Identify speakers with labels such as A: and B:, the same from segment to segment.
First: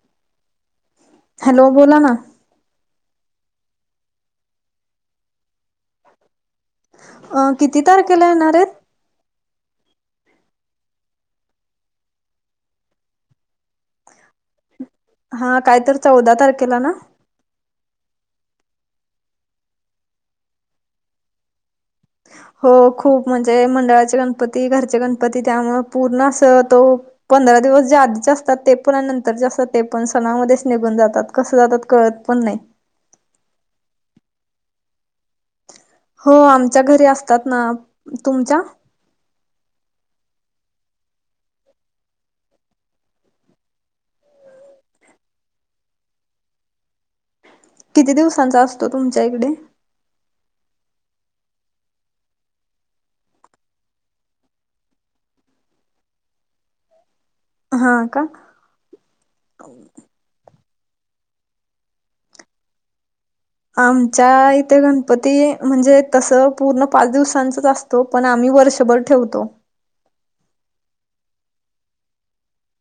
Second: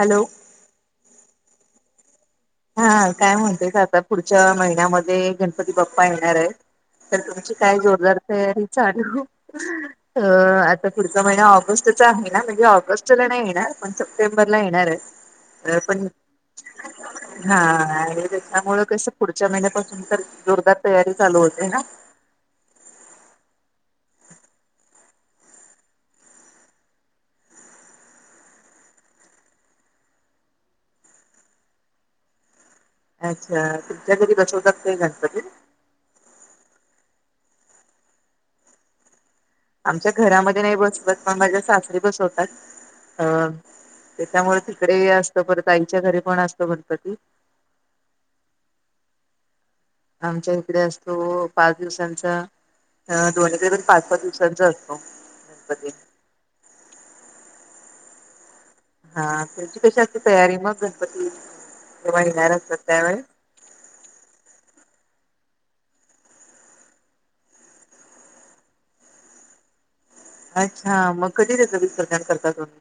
A: Hello
B: hello बोला ना
A: हा काय म्हणतोय आता पुढच्या महिन्यामध्ये गण पती बाप्पा येणार आहे, तर
B: अ
A: तुमची काय
B: किती
A: जोरदार
B: तारखेला येणार
A: तयारी
B: आहेत
A: चालू त आता पुढचा महिना ऑगस्टचचा आहे ना म्हणजे ऑगस्टला नाही येणार पण सप्टेंबरला येणार आहे
B: हा काय तर
A: पण
B: चौदा तारखेला ना
A: हा त्यामुळ कसं पुढच्या महिन्यापासून तर जोरदार तयारी चालू होते ना
B: हो खूप म्हणजे मंडळाचे गणपती, घरचे गणपती त्यामुळं पूर्ण असं तो पंधरा दिवस जे आधीचे असतात ते पण आणि नंतरचे असतात ते पण सणामध्येच निघून जातात कसं जातात कळत पण नाही
A: अच्छा तुमच्या घरी बसवतात का गणपती
B: हो आमच्या घरी असतात ना, तुमच्या
A: आमच्या घरामध्ये नाही बसतात पण माझ्या सासरी बसवतात अ त्याच्यामुळे तिकडे असत परत आईंच्या घरी पण असतो गणपती
B: किती दिवसांचा असतो तुमच्या इकडे
A: आमच्या इकडे असतो पाच दिवसांचा ह दोन वेगवेगळे पाच सात दिवसांचा असतो गणपती
B: हा का
A: हा तुमची कशी असती तयारी मग गणपती, जेव्हा येणार असतो त्यावेळेस
B: आमच्या इथे गणपती म्हणजे तसं पूर्ण पाच दिवसांचंच आस तो पण आम्ही वर्षभर ठेवतो
A: अच्छा मग कधी त्याचं विसर्जन करता तुम्ही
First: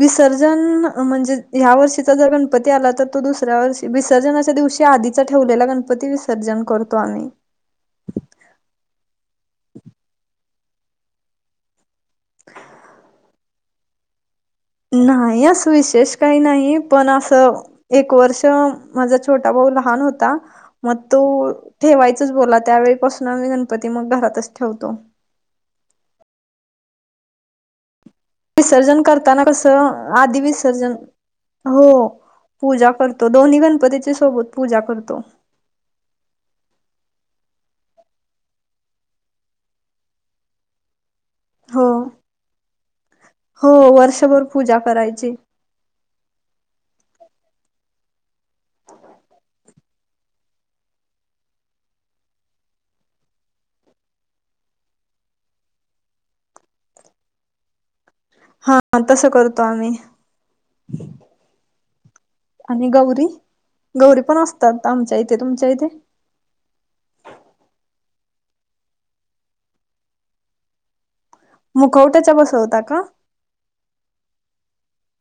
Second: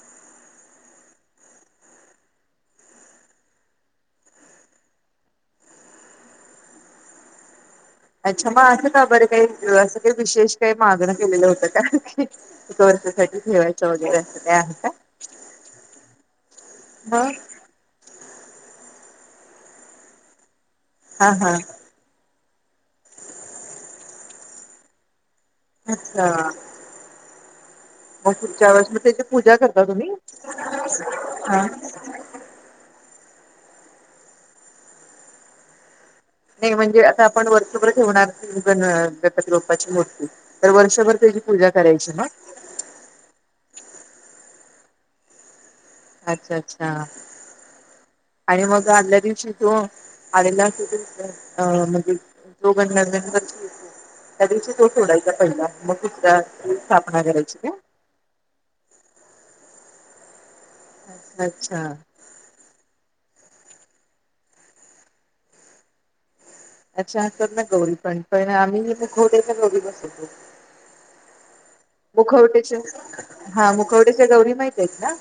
B: विसर्जन म्हणजे ह्या वर्षीचा जर गणपती आला तर, तो दुसऱ्या वर्षी विसर्जनाच्या दिवशी आधि चा ठेवलेला गणपती विसर्जन करतो आम्हीं.
A: अच्छा, मग असं का बरं काही असं काही विशेष काही मागणं केलेलं होतं का? फक्त वर्षासाठी ठेवायचं वगैरे असं काय आहे? का
B: नाही असं विशेष काही नाही पण
A: मग
B: असं, एक वर्ष माझा छोटा भाऊ लहान होता, मग तो
A: हा हा
B: ठेवायचंच बोलला त्यावेळेपासून आम्ही गणपती मग घरातच ठेवतो.
A: अच्छा. मग पुढच्या वेळेस मग
B: विसर्जन
A: त्याची
B: करताना
A: पूजा करता तुम्ही
B: कसं आधी विसर्जन
A: हा
B: हो.. पूजा करतो दोन्ही गणपतीची सोबत पूजा करतो.
A: नाही म्हणजे आता आपण वर्षभर ठेवणार गणपती बाप्पाची मूर्ती, तर वर्षभर त्याची पूजा
B: हो
A: करायची मग?
B: हो वर्षभर पूजा करायची.
A: अच्छा, अच्छा आणि मग आदल्या दिवशी तो आलेला अ म्हणजे जो [unintelligible] त्या दिवशी तो सोडायचा पहिला, मग दुसरा तेजी स्थापना करायची काय?
B: हा तसं करतो आम्ही.
A: अच्छा.
B: आणि गौरी, गौरी पण असतात आमच्या इथे तुमच्या इथे?
A: अच्छा, आणतात ना गौरी पण, पण आम्ही मुखवटेच्या गौरी बसवतो.
B: मुखवट्याच्या
A: मुखवट्याचे
B: बसवता का?
A: हा मुखवट्याच्या गौरी माहित आहेत ना?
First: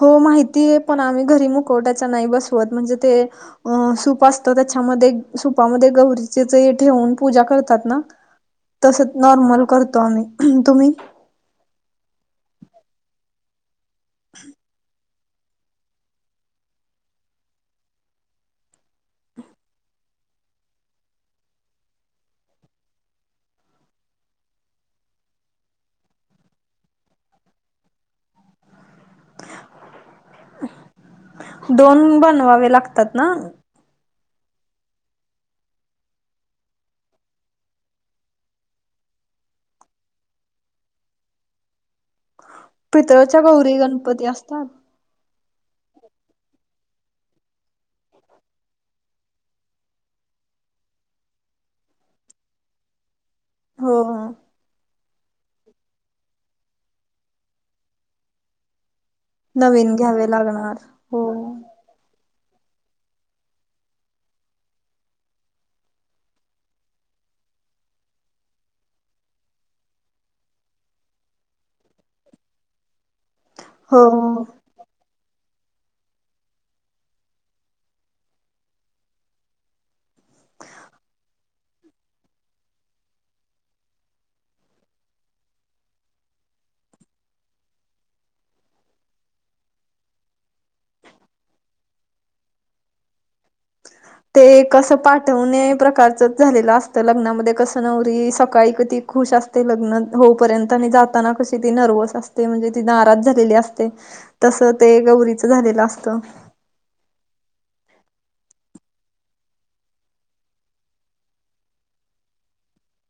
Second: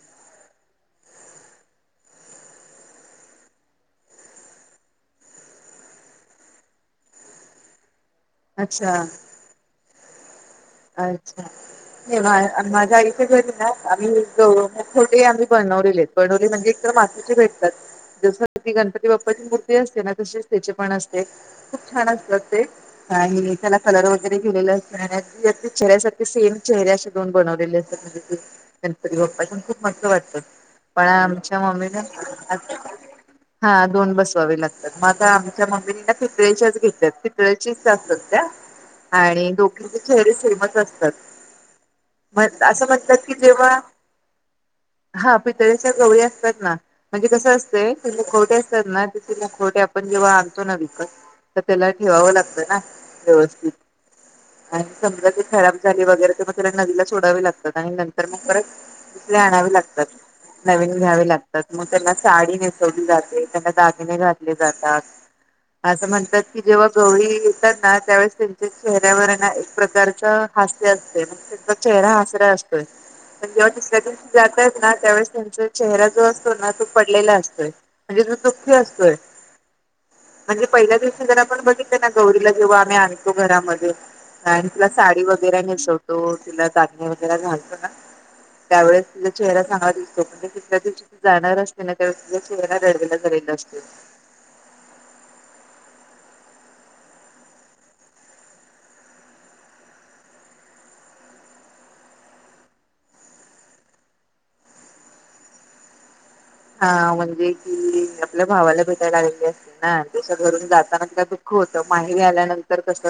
B: हो माहितीय पण आम्ही घरी मुकवट्याच्या नाही बसवत म्हणजे ते अं सूप असत त्याच्यामध्ये सुपामध्ये गौरीचच हे ठेवून पूजा करतात ना, तस
A: अच्छा
B: नॉर्मल करतो आम्ही. तुम्ही?
A: अच्छा, माझ्या आईच्या घरी ना आम्ही [unintelligible] ते आम्ही बनवलेले आहेत बनवलेले म्हणजे एक तर मातीची भेटतात जसं ती गणपती बाप्पाची मूर्ती असते ना तशीच. त्याचे पण असते खूप छान असतात ते आणि त्याला कलर वगैरे केलेले असतंय आणि ते अगदी चेहऱ्यासारखे सेम चेहरे अशे दोन बनवलेले असतात. गणपती बाप्पाच्या खूप मस्त वाटतं पण आमच्या मम्मी ना
B: दोन
A: आ
B: बनवावे लागतात ना
A: हा दोन बसवावे लागतात, मग आता आमच्या मम्मींना पितळे्याच्याच घेतल्यात, पितळेचीच असतात त्या आणि दोघींचे चेहरे सेमच असतात. मग असं म्हणतात कि
B: पितळच्या
A: जेव्हा
B: गौरी गणपती असतात
A: हा पितळेच्या गवळी असतात ना, म्हणजे कसं असतंय ते मुखवटे असतात ना, ते मुखवटे आपण जेव्हा आणतो ना विकत तर त्याला ठेवावं लागतं ना व्यवस्थित.
B: हो...
A: आणि समजा ते खराब झाले वगैरे तर मग त्याला नदीला सोडावे लागतात आणि नंतर मग परत, दुसरे आणावे
B: नवीन
A: लागतात,
B: घ्यावे लागणार
A: नवीन
B: हो
A: घ्यावी लागतात. मग त्यांना साडी नेसवली जाते, त्यांना दागिने घातले जातात. असं म्हणतात की जेव्हा गौरी येतात ना, त्यावेळेस त्यांच्या चेहऱ्यावर एक प्रकारच हास्य असतंय, त्यांचा चेहरा हासरा असतोय. पण जेव्हा तुसऱ्या दिवशी
B: हो
A: जातायत ना, त्यावेळेस त्यांचा चेहरा जो असतो ना तो पडलेला असतोय. म्हणजे तो दुःखी असतोय. म्हणजे पहिल्या दिवशी जर आपण बघितलं ना गौरीला जेव्हा आम्ही आणतो घरामध्ये, नाही तिला साडी वगैरे नेसवतो, तिला दागिने वगैरे घालतो ना,... त्यावेळेस तुझा चेहरा चांगला दिसतो. आणि दुसऱ्या दिवशी जाणार असते ना ते्हा तिचा थोडा रेडवेला झालेले असते.
B: ते कसं पाठवणे प्रकारच झालेलं असतं. लग्नामध्ये कसं नवरी सकाळी कधी खुश असत. ते लग्न होपर्यंत आणि जाताना कशी ती नर्व्हस असते. म्हणजे ती नाराज झालेली असते. तस ते गौरीच झालेलं असतं.
A: हा म्हणजे कि आपल्या भावाला भेटायला आलेली असते. ना तस घरून जाताना का दुःख होतं. माहेरी आल्यानंतर कस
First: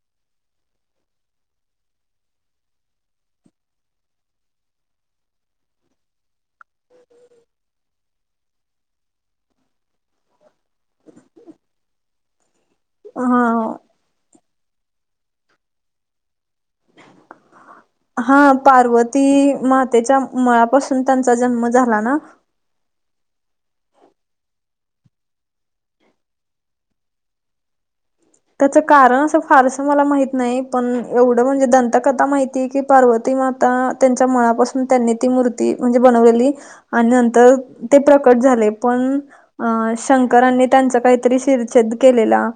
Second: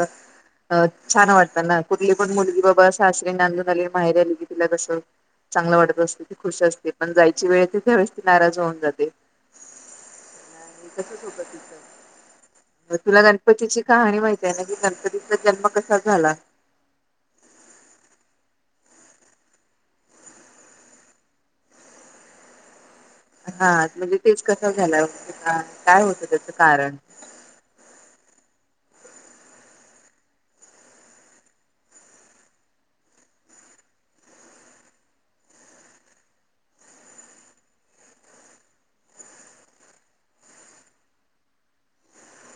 A: अ छान वाटतं, ना कुठली पण मुलगी बाबा असं सासरी नांदून आली, माहेरी आली की तिला कसं चांगलं वाटत असते, ती खुश असते. पण जायची वेळ येते त्यावेळेस कि नाराज होऊन जाते. आणि तसंच होतं तिचं. तुला
B: हा.
A: गणपतीची कहाणी माहती आहे ना, की गणपतीचा जन्म कसा झाला?
B: हा पार्वती मातेच्या मळापासून त्यांचा जन्म झाला ना?
A: हा म्हणजे तेच कस झाला? काय होतं त्याचं कारण?
B: त्याचं कारण असं फारसं मला माहत नाही, पण एवढं म्हणजे दंतकथा माहितीय की पार्वती माता त्यांच्या मळापासून त्यांनी ती मूर्ती म्हणजे बनवलेली. आणि नंतर ते प्रकट झाले. पण अं शंकरांनी त्यांचा काहीतरी शिरछेद केलेला.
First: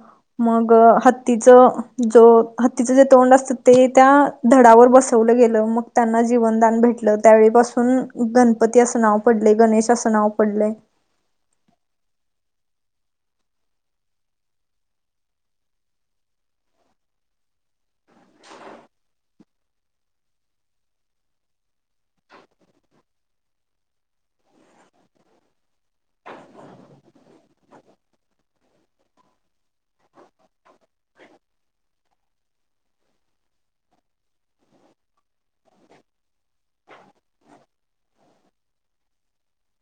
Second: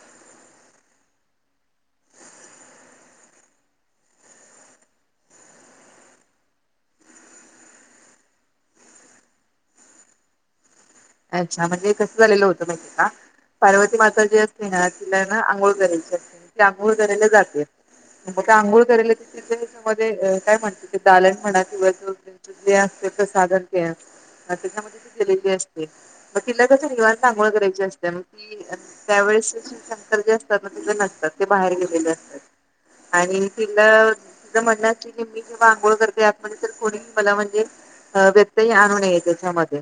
B: मग हत्तीचं जो हत्तीचं जे तोंड असतं ते त्या धडावर बसवलं गेलं, मग त्यांना जीवनदान भेटलं. त्यावेळीपासून गणपती असं नाव पडले गणेश असं नाव पडले.
A: अच्छा! म्हणजे ते कसं झालेलं होतं माहितीे का? पार्वती माता जी असते ना तिला ना आंघोळ करायची असते. ती आंघोळ करायला जाते. मग का अंघोळ कराले त तिथ त्याच्यामध्ये काय म्हणत ते दालन म्हणा किंवा जे असते तर साधन के, त्याच्यामध्ये त केलेली अस मग तिला कस निवांत अंघोळ करायची असते मग त त्यावेळेस श -शंकर जे असतात ना, तिथे नसतात. ते बाहेर गेलेले असतात. आणि तिला तिचं म्हणणं असत की, मी जेव्हा आंघोळ करते आतमध्ये तर कोणी मला म्हणजे अ व्यतही आणू नये त्याच्यामध्ये.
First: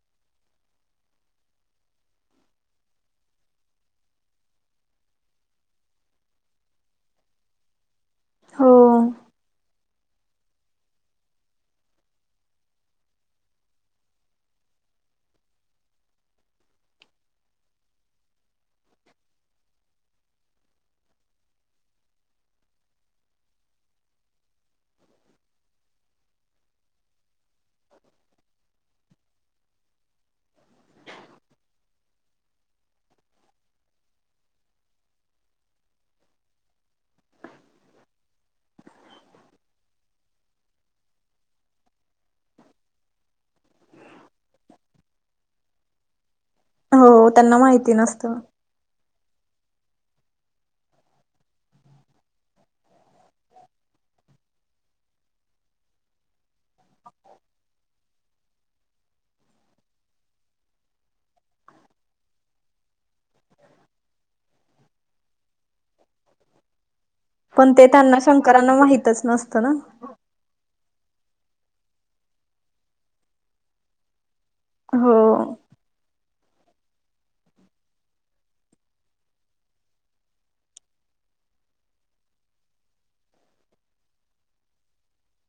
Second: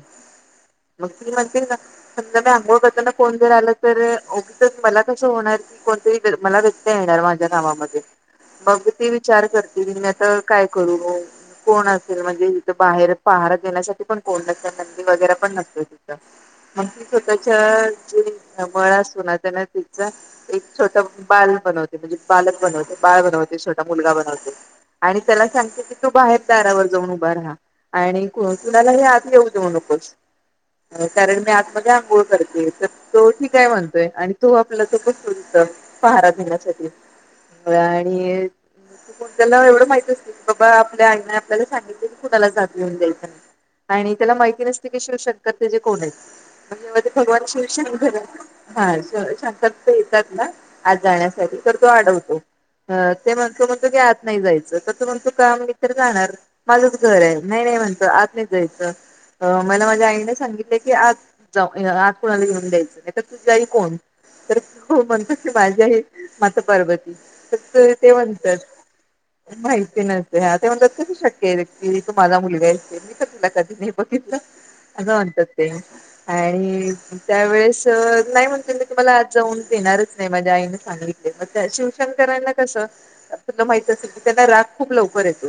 A: मग ती म्हणती समजा मी आंघोळ करताना जर आला तर, ओगीच मला कसं होणार. कोणरी मला व्यत्यय येणार माझ्या कमा,
B: हो
A: मग ती विचार कर मी आता काय करू? कोण असेल म्हणजे इथे बाहेर पहार देण्यासाठी पण कोण नसेल, नंदी वगैरे पण नसते. मग ती स्वतःच्या जे मळ असतो ना, त्याना त्याचा एक छोट बाल बनवते, म्हणजे बालक बनवते. बाळ बनवते, छोटा मुलगा बनवते. आणि त्याला सांगते की, तू बाहेर दारावर जाऊन उभा राहा. आणि कुणाला ही आत येऊ देऊ नकोस. कारण मी आतमध्ये आंघोळ करते. तो ठीक आहे म्हणतोय, आणि तो आपला तो बसतो तिथं पहारा देण्यासाठी. आणि त्याला एवढं माहित असते की, बाबा आपल्या आईने आपल्याला सांगितले की, कुणाला आत येऊन द्यायचं नाही. आणि त्याला माहिती नसते की शिवशंकर ते जे कोण आहेत? म्हण मध्ये
B: हो
A: भगवान
B: त्यांना माहिती
A: शिवशंकर
B: नसतं
A: हा शंकर तिथं येतात ना आत जाण्यासाठी, तर तो आडवतो. ते म्हणतो की आत नाही जायचं. तर तो म्हणतो का? मी तर जाणार. माझच घर आहे नाही नाही म्हणत आज नाही जायचं मला माझ्या आईनेच सांगितलं की आज जा आज कुणाला घेऊन द्यायचं नाही तर तुझी गाडी कोण? तर हो म्हणतात की माझ्या हे माझं पर्वत
B: पण
A: [inaudible] ते
B: त्यांना
A: म्हणतात
B: शंकरांना माहितच नसतं ना
A: कस शक्य आहे की, तू माझा मुलगा आहे मी तर तीला कधी नाही बघितलं.
B: हो
A: असं म्हणतात ते, आणि त्यावेेळेस नाही म्हणते मी तुम्हाला आज जाऊन देणारच नाही. माझ्या आईने सांगितले मग त्या शिवषन करायला. स तुला माहित असेल की त्यांना राग खूप लवकर येतो.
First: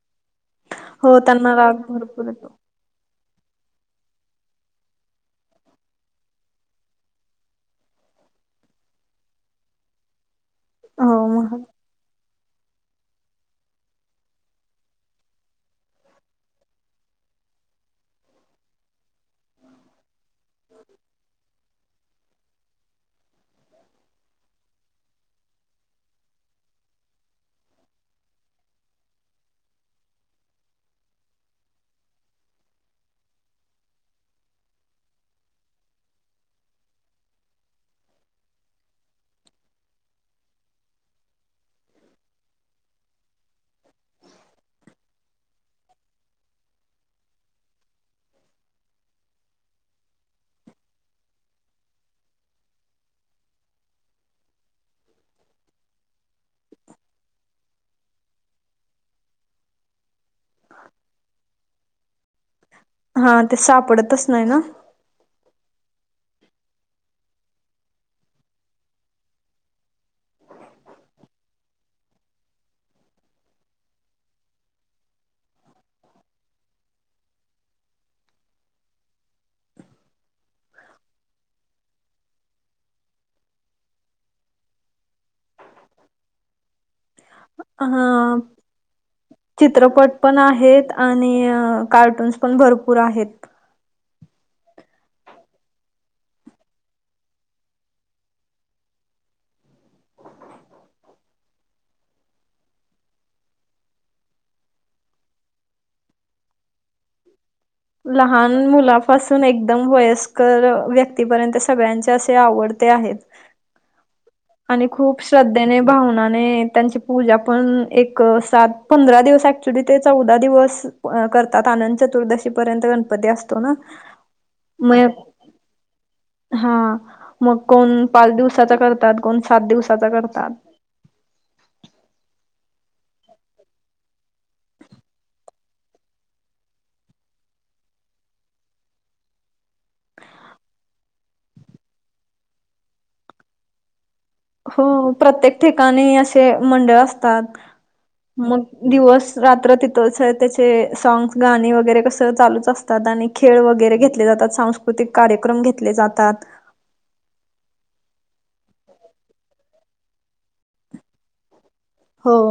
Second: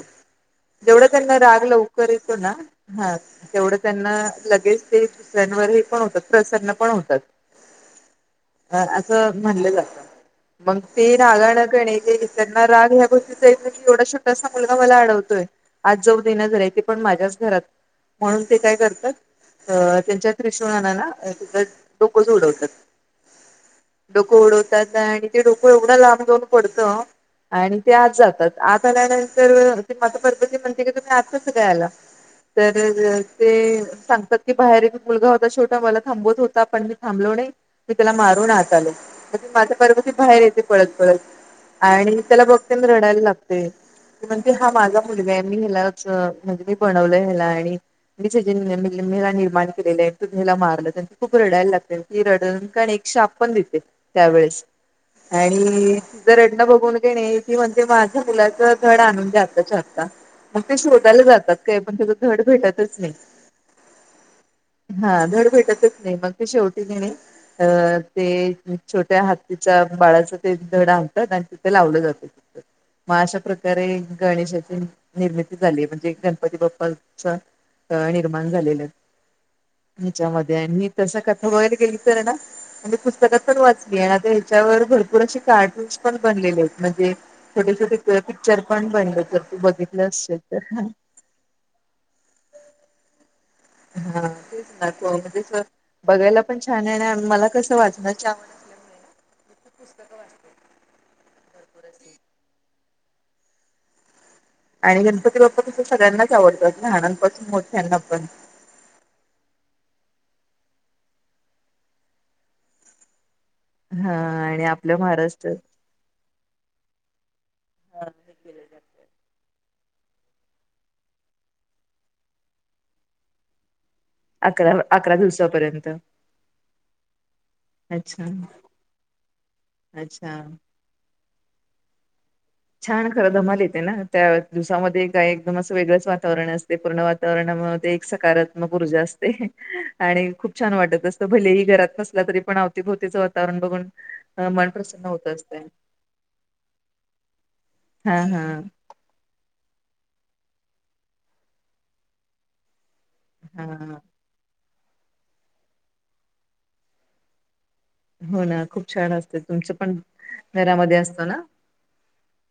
A: जेवढा त्यांना राग लवकर येतो ना, हा तेवढं त्यांना लगेच ते दुसऱ्यांवर हे पण होतात, प्रसन्न पण होतात. अ- असं म्हणलं जातं. मग ते
B: हो मग
A: रागाने ते त्यांना राग ह्या गोष्टी चा येतो की, एवढा छोटासा मुलगा मला आडवतोय. आत जाऊन देईना झालंय ते पण माझ्या च घरात, म्हणून ते काय करतात अ त्यांच्या त्रिशूणना ना, त्याच डोकंच उडवतात. डोकं उडवतात आणि ते डोकं एवढं लांब जाऊन पडतं आणि ते आत जातात. आत आल्यानंतर ते माता पार्वती म्हणते की, तुम्ही आता कसं काय आला? तर ते सांगतात की बाहेर एक मुलगा होता छोटा मला थांबवत होता, पण मी थांबलो नाही. मी त्याला मारून आत आलो, म ती माता पार्वती बाहेर येते पळत पळत. आणि त्याला बघते रडायला लागते. ती म्हणते हा माझा मुलगा आहे. मी ह्यालाच म्हणजे मी बनवलंय ह्याला आणि [unintelligible] निर्माण केलेले तु याला मारलं, त्यां खूप रडायला लागते. ती रडूण एक शाप पण देते. त्यावेळेस आणि तिज रडनं बघून कीणे, ती म्हणते माझ्या मुलाचं धड आणून दया आता च्या आता. मग ते शोधायला जातात काय, पण त्याचा धड भेटतच नाही.
B: ह ते सापडतच नाही ना?
A: हा धड भेटतच नाही. मग ते शेवटी कीने अ ते छोट्या हातीच्या बाळाच ते धड आणतात, आणि तिथे लावलं जातं. मग अशा प्रकारे गणेशाची निर्मिती झाली. म्हणजे गणपती बाप्पाच्या निर्माण झालेलं हिच्यामध्ये आणि मी तस कथा वगैरे केली तर ना म्हणजे पुस्तकात पण वाचली आणि आता ह्याच्यावर भरपूर असे कार्टून्स पण बनलेले आहेत. म्हणजे छोटे
B: हा
A: छोटे पिक्चर पण बनले, जर तू बघितलं
B: चित्रपट
A: असेल
B: पण
A: तर?
B: आहेत आणि कार्टून्स पण भरपूर आहेत.
A: हा तेच ना तोरणे, बघायला पण छान आहे आणि मला कसं वाटणार छान भरपूर अशी आणि गणपती बाप्पा तस सगळ्यांनाच आवडतात ना, लहानांपासून मो
B: लहान मुलापासून एकदम वयस्कर व्यक्तीपर्यंत सगळ्यांचे असे आवडते आहेत.
A: हा.
B: आणि
A: आपल्या
B: खूप
A: महाराष्ट्रात
B: श्रद्धेने भावना ने त्यांची पूजा पण एक सात -पंधरा दिवस ऍक्चुली ते चौदा दिवस करतात. आनंत चतुर्दशी पर्यंत गणपती असतो ना.
A: अकरा
B: म या
A: अकरा
B: ग
A: दिवसापर्यंत
B: हा, म कोण
A: अच्छा
B: पाच दिवसाचा कर तात, कोण सात दिवसाचा
A: अच्छा
B: करतात.
A: छान. खरं धमाल येते ना. त्या दिवसामध्ये काय एकदम असं वेगळंच वातावरण असते पूर्ण तर मग ते एक सकारात्मक ऊर्जा असते. आणि खूप छान वाटत असत भलेही घरात नस तरी पण अवतीभवतीच वातावरण बघून अ, मन
B: हो
A: प्रसन्न होत
B: प्रत्येक
A: असतय
B: ठिकाणी असे मंडळ असतात.
A: हा हा
B: मग दिवस रात्र तिथंच. त्याचे साँग्स, गाणी वगैरे कसं चालूच असतात आणि खेळ
A: हा
B: वगैरे घेतले जातात. सांस्कृतिक कार्यक्रम घेतले जातात.
A: हो ना. खूप छान असते. तुमचं पण घरामध्ये असतो ना.
B: हो.